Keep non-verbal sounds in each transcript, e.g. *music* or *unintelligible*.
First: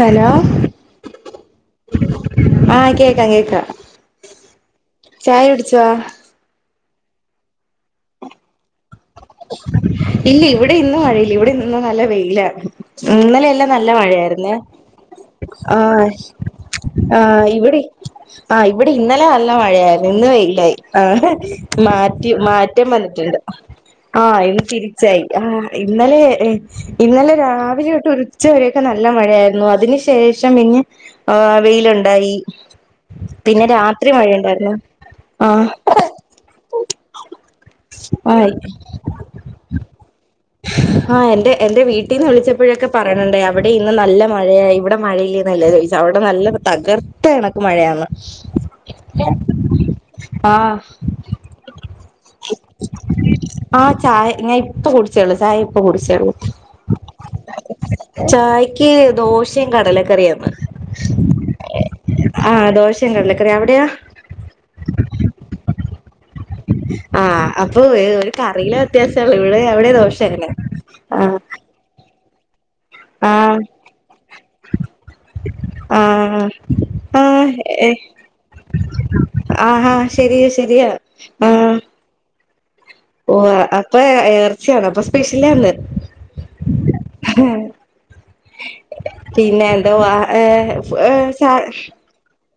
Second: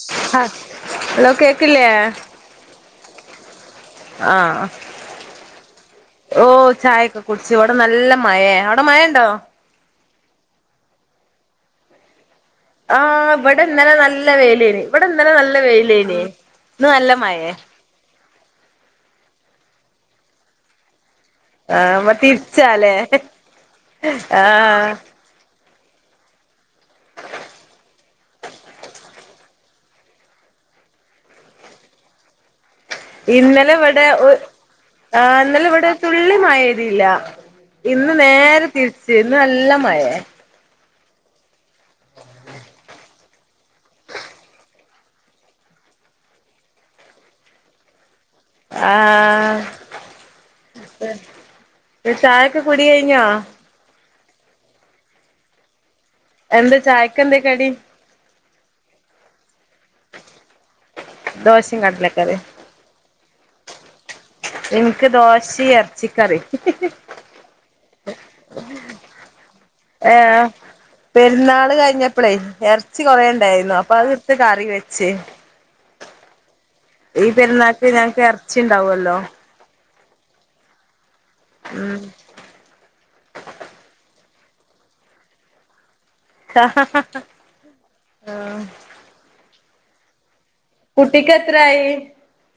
Hello hello കേക്കില്ലേ ആ കേക്കാം കേക്കാം ആഹ് ചായ കുടിച്ചോ ഓ ചായൊക്കെ കുടിച്ചു. ഇ വിടെ നല്ല മഴ മഴ ഉണ്ടോ ഇല്ല ഇവിടെ ഇന്നും മഴയില്ല. ഇവിടെ ഇന്നും നല്ല വെയിലാ ആഹ് ഇന്നലെ ഇവിടെ എല്ലാം നല്ല മഴയായിരുന്നെ വെയിലേനി ഇവിടെ ഇന്നലെ നല്ല ആ വെയിലേനി ഇന്ന് നല്ല ആ മഴേ ഇവിടെ ആഹ് ഇവിടെ ഇന്നലെ നല്ല മഴയായിരുന്നു. ഇന്ന് വെയിലായി ആ ആഹ് അപ്പൊ മാറ്റി മാറ്റം തിരിച്ചാലേ വന്നിട്ടുണ്ട് ആ ഇന്ന് ആഹ് തിരിച്ചായി ആ ഇന്നലെ ഇന്നലെ രാവിലെ തൊട്ട് ഉച്ചവരെയൊക്കെ നല്ല മഴയായിരുന്നു. അതിന് ശേഷം പിന്നെ ആ വെയിലുണ്ടായി പിന്നെ ഇന്നലെ ഇവിടെ രാത്രി ഒ മഴയുണ്ടായിരുന്നു ആ ഇന്നലെ ആഹ് ഇവിടെ ഒരു തുള്ളിമഴ പെയ്തില്ല ഇന്ന് നേ ആയി നേരെ തിരിച്ച് ഇന്ന് നല്ല മഴേ ആ എൻ്റെ എൻ്റെ വീട്ടിൽ നിന്ന് വിളിച്ചപ്പോഴൊക്കെ പറയണണ്ടേ അവിടെ ഇന്ന് നല്ല മഴയാണ് ഇവിടെ മഴയില്ലെന്ന ചോദിചേ അവിടെ നല്ല തകർത്ത കണക്ക് മഴയാന്ന് ആ ആഹ് ചാഴൊക്കെ കുടികഴി ഞാ ആഹ് ചായ ഞാ ഇപ്പൊ കുടിച്ചേള്ളു ചായ ഇപ്പ കുടി എന്തെ ചായക്കെന്താ കടി ക് ദോസ്‌ ഷിം കടല കറിയെന്നു ദോശയും കടലക്കറിയും ആ ദോശ കടല കറിയെനിം എവിടെയാ എനിക്ക് ദോഷിം എ ചിക്കറി ആ അപ്പൊ ഒരു കറയിലെ വ്യത്യാസള്ളു ഇവിടെ ഇവിടെ ഏ ദോഷയന്നെ ആ പ്ലെയ് കുറേണ്ടായിരുന്നു അപ്പൊ അത് ത് കറി വെച് ച്ച് ആഹ് ഈ ആഹ് പെരുന്നാക്ക് ഏഹ് ഞങ്ങക്ക് എറച്ചിണ്ടാവോല്ലോ ശരിയ ശരിയാ ഉം ഓ അപ്പൊ എ എർച്ച്യാണോഅപ്പ സ്പെഷ്യലാന്ന് ആഹ് ണ്ടുവാ ഏഹ് സ-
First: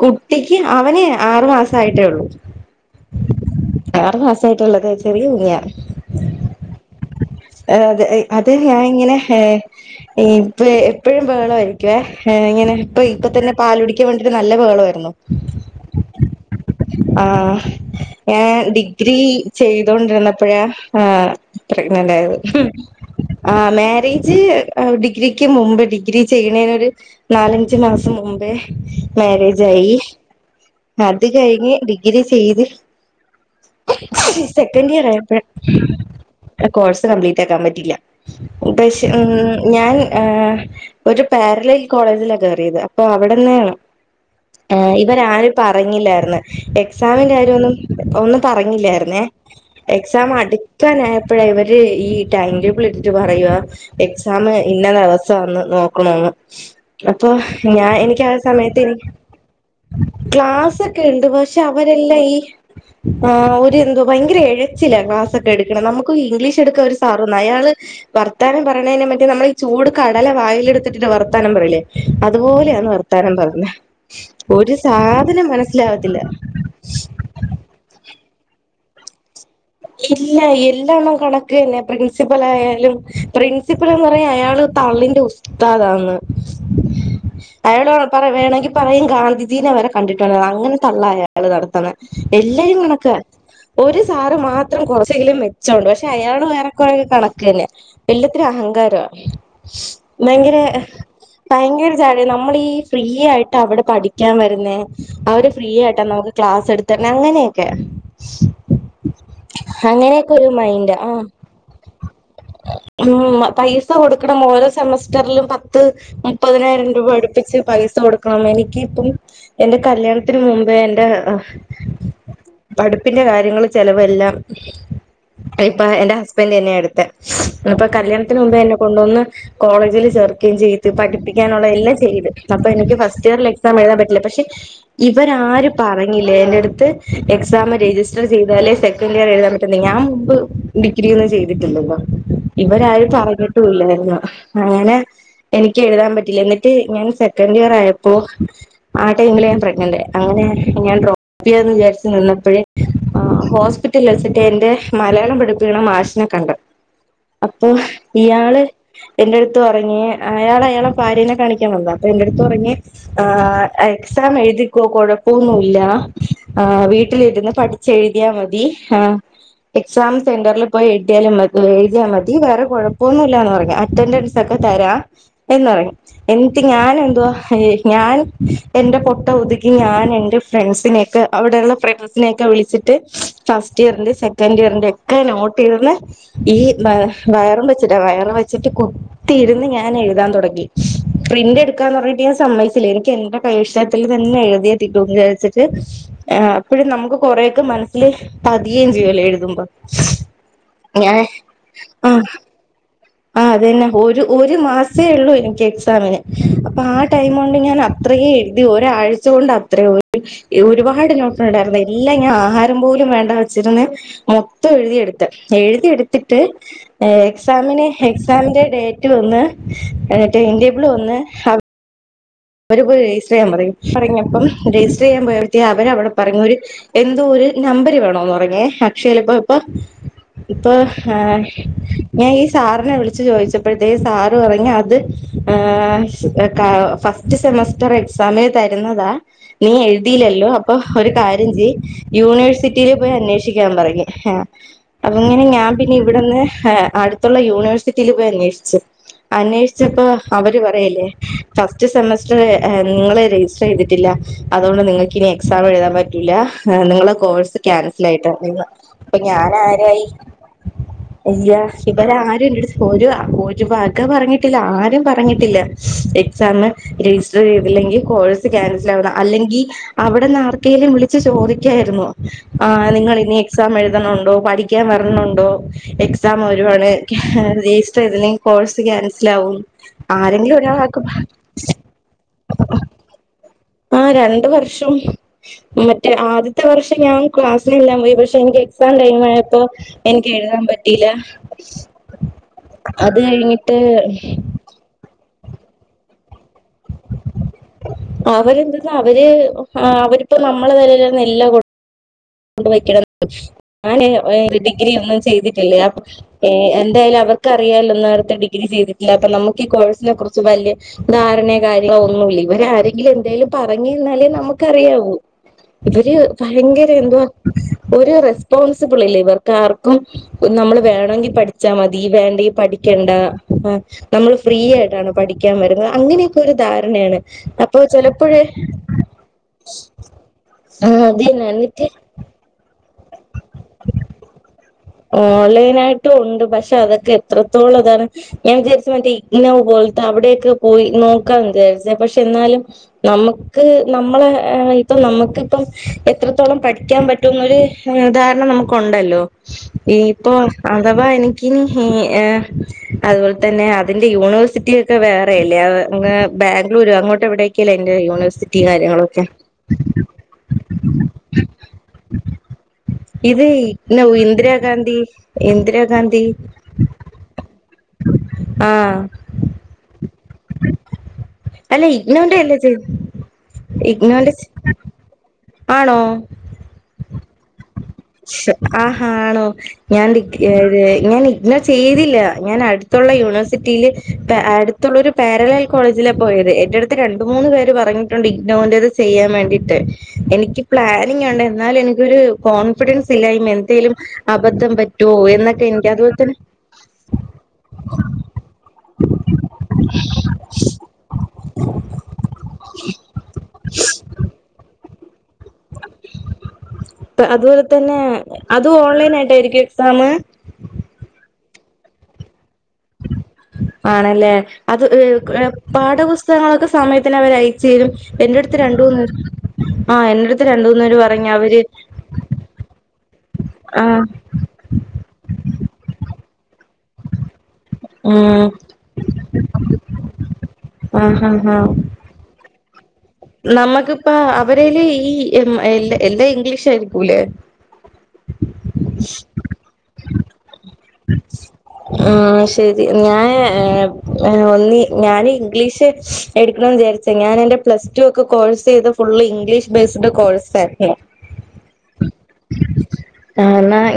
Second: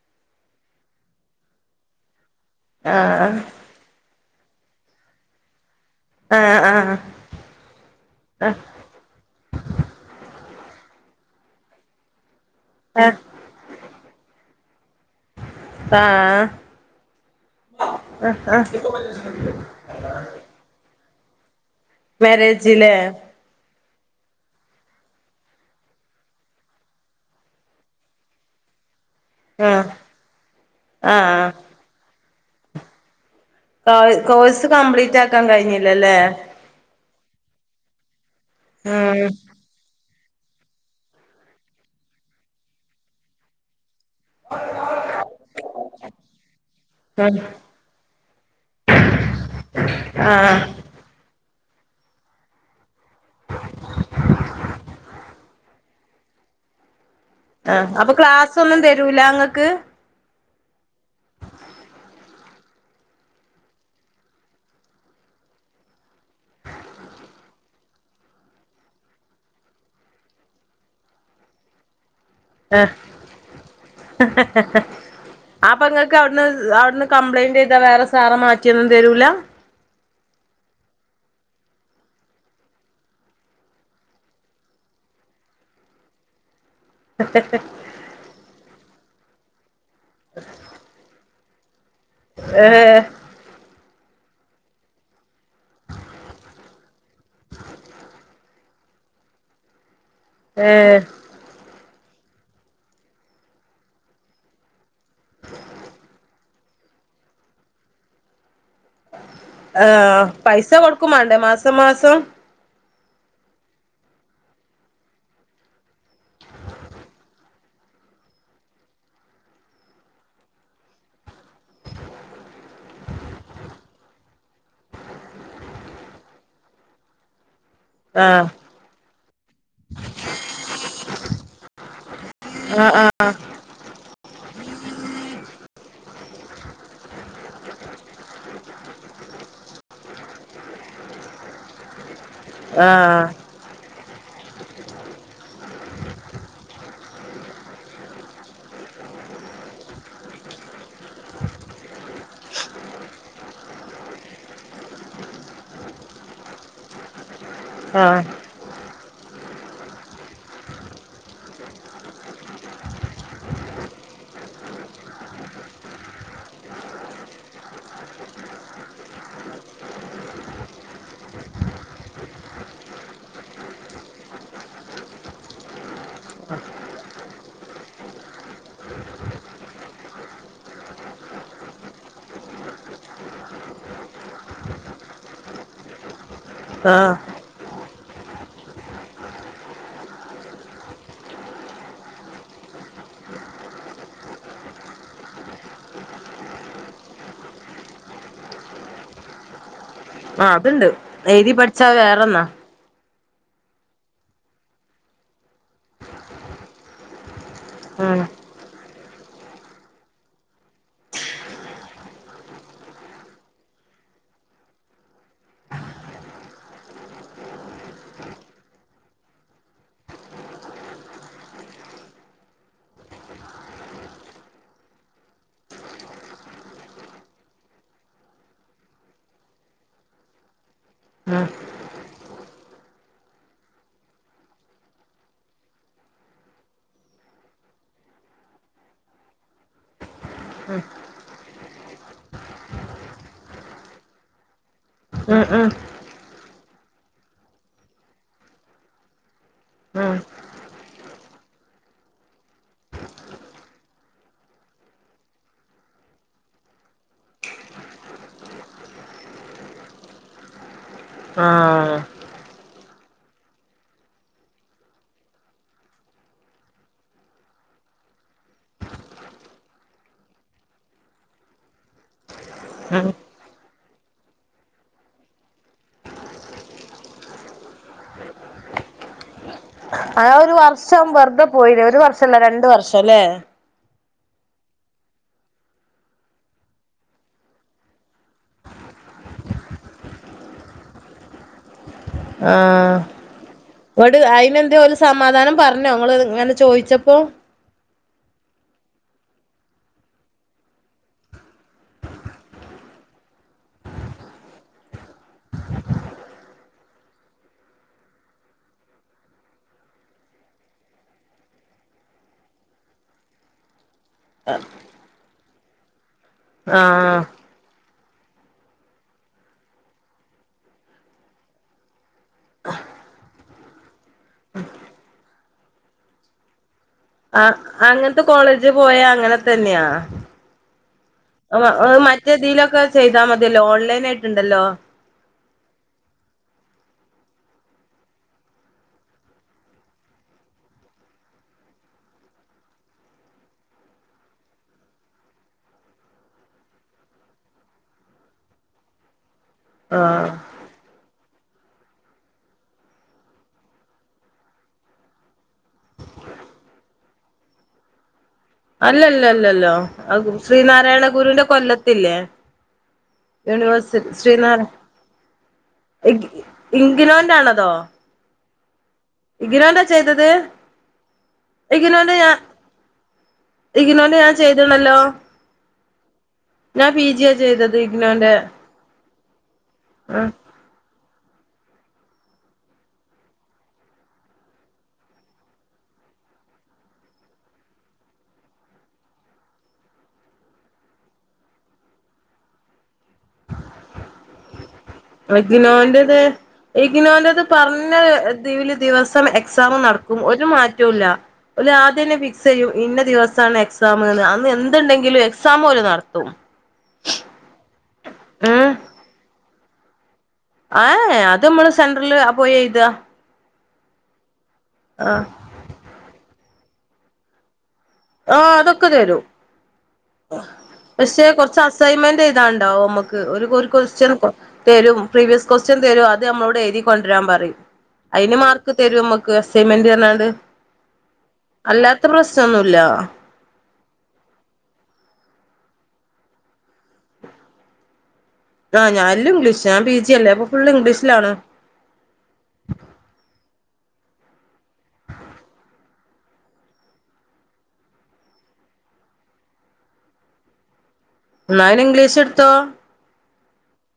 കുട്ടിക്ക് അവന് ആറ് മാസായിട്ടേ ഉള്ളൂ ആഹ് സായിട്ടുള്ളത് ചെറിയ തുണിയാ ആഹ് ആഹ് ആഹ് അതെ അത് ഞാൻ ഇങ്ങനെ ഹേ എപ്പഴും ബഹളമായിരിക്കുവേ ഇങ്ങനെ ഇപ്പ ആഹ് ഇപ്പ തന്നെ പാലുടി- ക്ക് വേണ്ടീട്ട് നല്ല ബഹളായിരുന്നു ആഹ് ആഹ് ഞാൻ ഡിഗ്രി ചെയ്തോണ്ടിരുന്നപ്പഴാ ആഹ് പ്രഗ്നന്റ് ആയത് മാരേജില്ലേ ആന്നേ മാരേജ് ഡിഗ്രിക്ക് മുമ്പ് ഡിഗ്രി ചെയ്യണേന് ഒരു നാലഞ്ച് മാസം മുമ്പേ മാരേജ് ആഹ് ആയി അത് ആഹ് കഴിഞ്ഞ് ഡിഗ്രി- ചെയ്ത് കോഴ്സ് സെക്കൻഡ് ഇയർ കംപ്ലീറ്റ് ആക്കാൻ കഴിഞ്ഞില്ലല്ലേ ആയപ്പഴ കോഴ്സ് കപ്ലീറ്റ്- പറ്റിയില്ല പക്ഷ ഉം ഞാൻ ആ ഒരു പാരലൈൽ കോളേജിലാ കേറിയത് അപ്പൊ അവിടെന്നെയാണ് ആ ഇവര് ആരും പറഞ്ഞില്ലായിന്ന് എക്സാമിന്റെ കാര്യം ഒന്നും ഒന്ന- പറഞ്ഞില്ലായിരുന്നു പിന്നെ എക്സാം ആഹ് അടുക്കാനായപ്പോഴ ഇവൻ - ഇതേ ഈ ടൈന്റെബ്ള് പറയുവാ എക്സാം ഇന്ന ദെവസാന്ന്. നോക്കണോന്ന് അപ്പൊ ആഹ് ഞാ അപ്പൊ എനിക്ക് ആ ക്ലാസ് ഒന്നും സമയത്ത്നി തരൂല ഇങ്ങക്ക് ക്ലാസ് ഒക്കെ ഇണ്ട് പഷെ അവരെല്ല ഈ ആ ഒരു എന്തൊ ഭയങ്കര എഴച്ചില ക്ലാസ്സൊക്കെ എടുക്കണെ നമുക്ക് ഇംഗ്ലീഷ് എടുക്കാ ഒരു സ് ആർനാ അയാള് വർത്താനം പറയ്ണെയ്നെ മറ്റേ നമ്മൾ ഈ ചൂട് കടല വായിലെടുത്തിട്ട് വർത്താനം പറയല്ലേ ആഹ് അതുപോലെയാണ് വർത്താനം പറഞ്ഞ ഒരു സാധനം അപ്പൊ ഇങ്ങക്ക് മനസ്സിലാവത്തില്ല അവിടുന്ന് റ്റിയൊന്നും തരൂല ഇല്ല എല്ല എണ്ണം കണക്ക് തന്നെ പ്രിൻസിപ്പളാആയാലും പ്രിൻസിപ്പിള്ന്ന് പറയാ അയാള് തള്ളിന്റെ ഉസ്താദാന്ന് അയാൾ പറ് പറി വേണേങ്കി പറയും ഗാന്ധി ദിനെവരെ കണ്ടിട്ടൊള്ള അങ്ങനെ തള്ളായ അയാള് നടത്തിണെ ഏ എല്ലാരും കണക്ക് ഒരു സാറ് മാ ത്രം കൊറച്ചെങ്കിലും മെച്ചോണ്ട് പഷെ അയാളുവേറെക്കൊറെ കണക്കെന്നെ എല്ലത്തിനും അഹങ്കാരാ ഭയങ്കര ഏ ഭയങ്കര നമ്മളീഫ്രീ ആയിട്ട് അവിടെ പഠിക്കാൻ വരുന്ന അവര് ഫ്രീ ആയിട്ടാ നമുക്ക് ക്ലാസ്സ് എടുത്തര്ണെ അങ്ങനെക്കെ ആ പൈസ മൈൻഡ് കൊടുക്കും ആഹ് മാണ്ടേ മാസം മാസം ഉം പൈസ കൊടുക്കണം ഓരോ സെമസ്റ്റർലും പത്ത് മുപ്പതിനായിരം രൂപ അടുപ്പിച്ച് പൈസ കൊടുക്കണം എനിക്കിപ്പം എന്റെ കല്യാണത്തിന് മുമ്പേ എൻറെ പഠിപ്പിന്റെ കാര്യങ്ങൾ ചെലവെല്ലാം ഇപ്പൊ എന്റെ ഹസ്ബൻറ് തന്നെയ എടുത്തെ അപ്പൊ ആ കല്യാണത്തിന് മുമ്പേ എന്നെ കൊണ്ടുവന്ന് കോളേജിൽ ചേർക്കെം ചെയ്തു പഠിപ്പിക്കാനുള്ള എല്ലാം ചെയ്ത് അപ്പൊ എനിക്ക് ഫസ്റ്റ് ആ ഇയറിൽ എക്സാം എഴുതാൻ പറ്റില്ല പക്ഷെ ഇവര ആര് പറഞ്ഞിലേ എന്റട്ത്ത് എക്സാം രജിസ്റ്റർ ചെയ്താലേ സെ കെൻ്റിയറെഴുതാൻ പറ്റുന്നേ ഞാൻ മുമ്പ് ഡിഗ്രി ഒന്നും ചെയ്തിട്ടില്ലല്ലോ ആ ഇവരാരും പറഞ്ഞിട്ടുല്ലാരുന്നു അങ്ങനെ എനിക്ക് എഴുതാൻ പറ്റീല്ല എന്നിട്ട് ഞാൻ സെക്കൻഡ് ഇയർ ആയപ്പോ ആ ടൈമില് ഞാൻ പ്രഗ്നന്റ് ആയി അങ്ങനെ ഞാൻ ഡ്രോപ്പ് ചെയ്യാന്ന് വിചാരിച്ചു നിന്നപ്പഴ് ഹോസ്പി റ്റല് വച്ചിട്ട് എന്റെ മലയാളം പഠിപ്പിക്ക്ണ മാശിനെ കണ്ട് അപ്പൊ ആ ഇയാള് എന്റെ അടുത്ത് പറഞ്ഞ് അയാള അയാളെ ഭാര്യേനെ കാണിക്കാൻ വന്ന അപ്പൊ എന്റെടുത്ത് പറഞ്ഞ് ആ എക്സാം എഴുതിക്കോ കൊഴപ്പോന്നൂല്ല ആ വീട്ടിലിരുന്ന് പഠിച്ച് എഴുതിയാ മതി ആ എക്സാം സെന്ററിൽ പോയി എഴുയാലും മതിഎഴുതിയാൽ മതി വേറെ കൊഴപ്പൊന്നൂല്ലിന്ന് പറഞ്ഞ് അറ്റൻഡൻസ് ഒക്കെ തരാം എന്ന് പറഞ്ഞ് എന്നിട്ട് ഞാൻ എന്തുവാ ഞാൻ എൻറെ പൊട്ട ബുദ്ധിക്ക് ഞാൻ എന്റെ ഫ്രണ്ട്സിനെക്കെ അവിടെള്ള ഫ്രണ്ട്സിനെക്കെ വിളിച്ചിട്ട് ഫസ്റ്റ് ഇയറിന്റെ സെക്കൻഡ് ഇയറിന്റെക്കെ നോട്ടിരിന്ന് ഈ വയറും വ വയർ വെച്ചിട്ട് കുത്തിരുന്ന് ഞാൻ എഴുതാൻ തുടങ്ങി പ്രിന്റ് എടുക്കാന്ന് പറഞ്ഞിട്ട് ഞാൻ സമ്മയിച്ചില എനിക്ക് എന്റെ കൈയ്യക്ഷരത്തിൽ തന്നെ എഴുതിയതിന്ന് വിചാരിച്ചിട്ട് ആ അപ്പോഴും നമുക്ക് കൊറെേയൊക്കെ മനസ്സില് പതിയേം ചെയ്യോല്ലൊ എഴുതുമ്പോ ആ അത്ണ്ട് ഞാൻ എഴുതി പഠിച്ചാ ആഹ് വേറെന്നാ ആ അതന്നെ ഒരു ഒരു മാസേ ഇള്ളൂ എനിക്ക് എക്സാമിന് അപ്പൊ ആ ടൈമൊണ്ട് ഞാൻ അത്രേ ഉം എഴുതി ഒരാഴ്ച കൊണ്ട് അത്ര *inaudible* ഒരുപാട് നോട്ടുണ്ടായിരുന്നു എല്ലാം ഞാൻ ആഹാരം പോലും വേണ്ട വെച്ചിരുന്ന് മൊത്തം എഴുതിയെടുത്ത് എഴുതിയ എടുത്തിട്ട് എക്സാമിന് എക്സാമിന്റെ ഡേറ്റ് വന്ന് ടൈം ടേബിൾ വന്ന് ആ അവര് പോയി രയ്സ്റ്ററെയ്യാൻ പറഞ് പർഞ്ഞപ്പം രയ്സ്റ്റർ ചെയ്യാൻ പോയ്പത്തേഴ് അവര അവ്ടെ പർഞ്ഞ ഒരു എന്തോ ഒരു നമ്പര് വേണോന്ന് പറഞ്ഞേ അക്ഷേലിപ്പ ഇപ്പ ഇപ്പൊ ഏ ഉം ഞാൻ ഈ സാറിനെ വിളിച്ചു ചോയ്ച്ചപ്പഴ്ത്തേ സാറ് പർഞ്ഞ് അത് ഏ ക ഫസ് ഫറ്റ് സെമസ്റ്റർ എക്സാമിന് തരുന്നതാ നീ എഴുതില്ലല്ലോ അപ്പൊ ഒരു കാര്യം ചെയ് യൂണിവേഴ്സിറ്റിൽ പോയി അന്വേഷിക്കാൻ പറഞ്ഞ് ഉം അങ്ങനെ ഉം ഞാൻ പിന്നെ ഇവിടെന്ന് ഹ് അടുത്തുള്ള യൂണിവേഴ്സിറ്റിയിൽ പോയി അന്വേഷിച്ചു അന്വേഷിച്ചപ്പോ ഉം അവര് പറയല്ലേ ഫ സ്‌റ്റ് സെമസ്റ്റർ നിങ്ങളെ രജിസ്റ്റർ ചെയ്തിട്ടില്ല അതുകൊണ്ട് നിങ്ങൾക്ക്നി എക്സാം എഴുതാൻ പറ്റൂല്ല നിങ്ങളെ കോഴ്സ് ക്യാൻസൽ ആയിട്ട അപ്പ ഞാൻ ആരായി ആ അ ഇവര് ആരും ഒര് ഒരു വക പറഞ്ഞിട്ടില്ല ആരും പറഞ്ഞിട്ടില്ല എക്സാം രജിസ്റ്റർ ചെയ്തില്ലെങ്കിൽ കോഴ്സ് ക്യാൻസൽ ആവുന്ന അല്ലെങ്കി അവിടെന്ന് ആർക്കെലും വിളിച്ച് ചോദിക്കായിരുന്നു ആ നിങ്ങൾ ഇനി എക്സാം എഴുതണണ്ടോ പഠിക്കാൻ വരണണ്ടോ എക്സാം ഒരുണ രജിസ്റ്റർ ചെയ്തില്ലെങ്കിൽ കോഴ്സ് ക്യാൻസൽ ആകും ആ ഒരു വർഷം വെർതെ പോയില്ല ഒരു വർഷംല്ല രണ്ട് വർഷ അല്ലേ? ആ രണ്ട വർഷം മറ്റേ ആദ്യത്തെ വർഷം ഞാൻ ക്ലാസ്സിലെല്ലാം പോയി പക്ഷെ എനിക്ക് എക്സാം ടൈം ആയപ്പോ എനിക്ക് എഴുതാൻ പറ്റീല്ല. ആ ഇട് അയിന് എന്തേയോൽ സം സമാധാനം പറഞ്ഞോ ങ്ങള്ങ്ങനെ ചോദിച്ചപ്പോ അവരെന്തെന്നാ അവര് അവരിപ്പോ നമ്മളെ നിലൽന്നെല്ല കൊട *unintelligible* ഞാന് ഡിഗ്രി ഒന്നും ചെയ്തിട്ടില്ലേ അ എന്തായാലും അവർക്കറിയാലൊ നേരത്തെ ഡിഗ്രി ചെയ്തിട്ടില്ലത്തെ നമക്ക് ഈ കോഴ്സിനെ കുറിച്ച് വല്യയ ധാരണയോ കാര്യങ്ങളോ ഒന്നുമില്ല ഇവരാരെങ്കിലും എന്തായാലും പറഞ്ഞ് തന്നാലേ നമുക്ക്റിയാവൂ ഇവര് ആ ഭയങ്കര എന്തോ ഒരു റെസ്പോൺസിബിൾ ഇല്ല ഇവർക്ക് ആർക്കും നമ്മൾ വേണങ്കി പഠിച്ച മതി വേണ്ടെങ്കിൽ പഠിക്കണ്ട നമ്മൾ ഫ്രീ ആയിട്ടാണ് പഠിക്കാൻ വരുന്നത് അങ്ങനൊക്കെ ഒരു ധാ ണ യാണ് ആ അപ്പൊ അങ്ങനത്തെ ചിലപ്പോഴ കോളേജ് പോയ അങ്ങനെ തന്നെയാ ആഹ് അതന്നെ എന്നിട്ട് തിയിലൊക്കെ ചെയ്താൽ മതിയല്ലോ ഓൺലൈൻ ആയിട്ടുണ്ടല്ലോ ഓൺലൈനായിട്ടും ഉണ്ട് പക്ഷെ അതൊക്കെ എത്രത്തോളം ഇതാണ് ഞാൻ വിചാരിച്ച മറ്റേ ഇഗ്നോ പോലത്തെ അവിടെക്കെ പോയി നോക്കാ വിചാരിച്ച പക്ഷെ എന്നാലും നമുക്ക് നമ്മളെ ഇപ്പ നമക്ക് ഇപ്പം എത്രത്തോളം പഠിക്കാൻ പറ്റുന്നൊരു ഉദാഹരണം നമക്കുണ്ടല്ലോ ഈ ആ ഇപ്പൊ അത അപ്പ എനിക്കിനി ഏഹ് അതുപോലെ തന്നെ അതിന്റെ യൂണിവേഴ്സിറ്റിക്കെ വേറെയല്ലേ ഏഹ് ബാംഗ്ലൂര് അങ്ങോട്ട് എവിടെക്കല്ലേ അയിന്റെ യൂണിവേഴ്സി അല്ലല്ല അല്ലല്ലോ ശ്രീനാരായണ ഗുരുന്റെ കൊല്ലത്തില്ലേ? ഇത് ഇഗ്നോ യൂണിവേഴ്സിറ്റി ഇന്ദിരാ ശ്രീനാരായ ഗാന്ധി ഇന്ദിരാ ഗാന്ധി ഇഗ്നോന്റെ ആണതോ ആ ഇഗ്നോന്റെ ചെയ്തത് അല്ല ഇഗ്നോന്റെ ഞാൻ അല്ലേ ചേ ഇഗ്നോനൊന്റെ ഇഗ്നോന്റെ ഞാൻ ചെയ്തണല്ലോ ആണോ ഞാൻ പി ജിയാ ചെയ്തത് ഇഗ്നോന്റെ ആഹ ആണോ ഞാൻ ഡി ആ ഏ ഞാൻ ഇഗ്നോനൊ ചെയ്തില്ല ഞാൻ അടുത്തുള്ള യൂണിവേഴ്സിറ്റിയില് അടുത്തുള്ള ഒരു പാരലാൽ കോളേജില പോയത് എന്റെ അടുത്ത് രണ്ട മൂന്ന് പേര് പറഞ്ഞിട്ടുണ്ട് ഇഗ്നോന്റത് ചെയ്യാൻ വേണ്ടിയിട്ട് എനിക്ക് പ്ലാനിങ്ണ്ട് എന്നാലും എനിക്കൊരു കോൺഫിഡൻസ് ഇല്ലായ്മ എന്തേലും അബദ്ധം പറ്റുവോ എന്നൊക്കെ എനിക്ക് അതുപോലെ ഇഗ്നോന്റത് തന്നെ ഇഗ്നോന്റത് പറഞ്ഞ ദിവസം എക്സാം നടക്കും ഒരു മാറ്റവുംല്ല ഓല് ആദ്യം തന്നെ ഫിക്സ് ചെയ്യും ഇന്ന ദിവസമാണ് എക്സാമന്ന് അന്ന് എന്ത്ണ്ടെങ്ക ക്സ് സാമോല് നടത്തും അതുപോലെ തന്നെ അതും ഓൺലൈൻ ആയിട്ടായിരിക്കും സാമ് ആ അത് മ്മള് സെൻട്രല് പോയ് എയ്താ ആണല്ലേ എഹ് എഹ് പാഠപുസ്തകങ്ങളൊക്കെ സമയത്തിനവര ചീരും ആഹ് എന്റടുത്ത് അതൊക്കെ രണ്ടൂന്നവര് തരും ആ എന്റടുത്ത് രണ്ടു ഊന്നേര് പറഞ്ഞവര് ക് ഒരു ഒരു കൊസ്റ്റന് പൊ തരും പ്രീവിയസ് കൊസ്റ്റ്യൻ തരു ആ അത് അമ്മളോടെഴുതി കൊണ്ട്രാൻ പറിം. അയിന് ഉം മാർക്ക് തരുംമ്മക്ക്. അസൈൻമെന്റ്ന്ർഞാണ്ട് ആ ഹാ ഹാ അല്ലാത്ത പ്രശ്നൊന്നൂ ലാ നമ്മക്കിപ്പാ അവരേല് ഈ ഇമ് എ എന്റെ എന്റെ ഇംഗ്ലീഷ് ആയിരിക്കുലെ ആ ഞാല്ലും ഇംഗ്ലീഷ ആ പി ജിയല്ലേ അപ്പ ഫുൾ ഇംഗ്ലീഷ് ഉം ശരി ഞാന് ഏ എ ഒന്നി ഞാന് ഇംഗ്ലീഷ് എടുക്ണോ ചാരിച് ഞാൻ എന്റെ പ്ലസ് ടുക്കെ കോഴ്സ് യ്ത് ഫുള്ള് ഇംഗ്ലീഷ് ബേസ്ഡ് കോഴ്സ്ഹാപ്പിയാ ന്നയ്ന് ഇംഗ്ലീഷ് ടുത്തോ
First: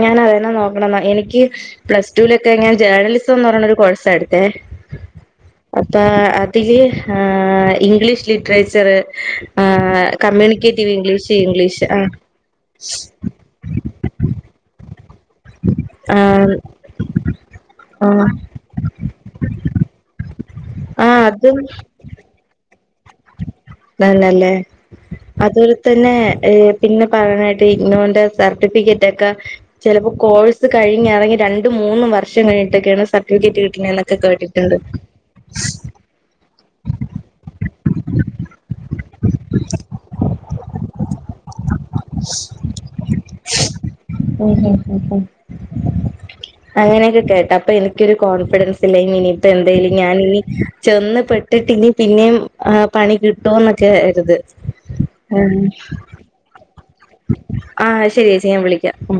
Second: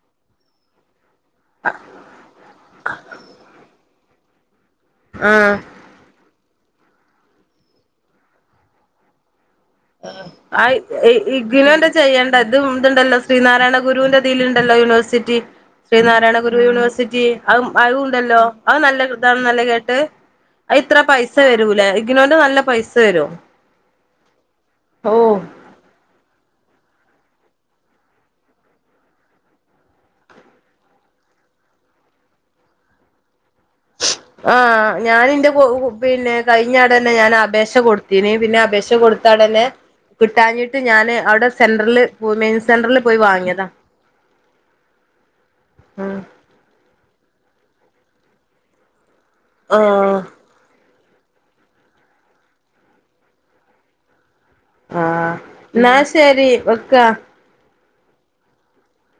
ഞാനതന്നെ നോക്കണം ന്ന എനിക്ക് *unintelligible* പ്ലസ് ടുലൊക്കെ ഇങ്ങനെ ജേണലിസംന്ന് പറഞ്ഞ ഒരു കോഴ സ ടുത്തെ ആഹ് അത്താ എപ് *unintelligible* ആ ഇംഗ്ലീഷ് ലിറ്ററേച്ചർ ആ ആ കമ്മ്യൂണിക്കേറ്റീവ് ഇംഗ്ലീഷ് ഇംഗ്ലീഷ് ഇഗ്നുന്റെ ആ ചെയ്യേണ്ട ഇതും ഇതുണ്ടല്ലോ ശ്രീനാരായണ ഗുരുവിൻന്റെതിലുണ്ടല്ലോ യൂണിവേഴ്സിറ്റി ആ ശ്രീനാരായണ ഗുരു യുണി വേഴ്‌സിറ്റി അത് ആ അത്ണ്ടല്ലോ അത് നല്ല താന്നല്ലെ കേട്ടെ അതിത്ര ആ പൈസ അതും വരൂലെ ഇഗ്നോന്റെ നല്ല പൈസ തരും നല്ലല്ലേ അതു ഒലതന്നെ *unintelligible* പിന്നെ പറയാനായിട്ട് ഇഗ്നുന്റെ സർട്ടിഫിക്കറ്റ് ഒക്കെ ചിലപ്പോ കോഴ്സ് കഴിഞ്ഞ് ഇറങ്ങി രണ്ട മൂന്നും വർഷം കഴിഞ്ഞിട്ടൊക്കെയാണ് സർ ആ ഞാനിന്റെ കു പിന്നെ കഴിഞ്ഞാടന്നെ ഞാൻ അപേക്ഷ കൊടുത്തീന് പിന്നെ അപേക്ഷ കൊടുത്തടന്നെ കിട്ടാഞ്ഞിട്ട് ഞാന് അവിടെ സെൻറില് *unintelligible* സെന്ററില് പോയി വാങ്ങിയതാ ഉം ഉം ആ അങ്ങനെയൊക്ക കേട്ട അപ്പ എനിക്ക് ഒരു കോഫിഡൻസ് ഇല്ല ഇനി നിപ്പ ഇപ്പ എന്തായാലും ആഹ് ഞാനിനി ചെന്ന് പെട്ടിട്ട് ഇനി പിന്നേം ആഹ് പണി കി ട്ടോന്നൊക്കെ ഒരിത് ആ എന്നാ ശരി വെക്കാ ആ ശരി ചേച്ചി ഞാൻ വിളിക്കാം. ഉം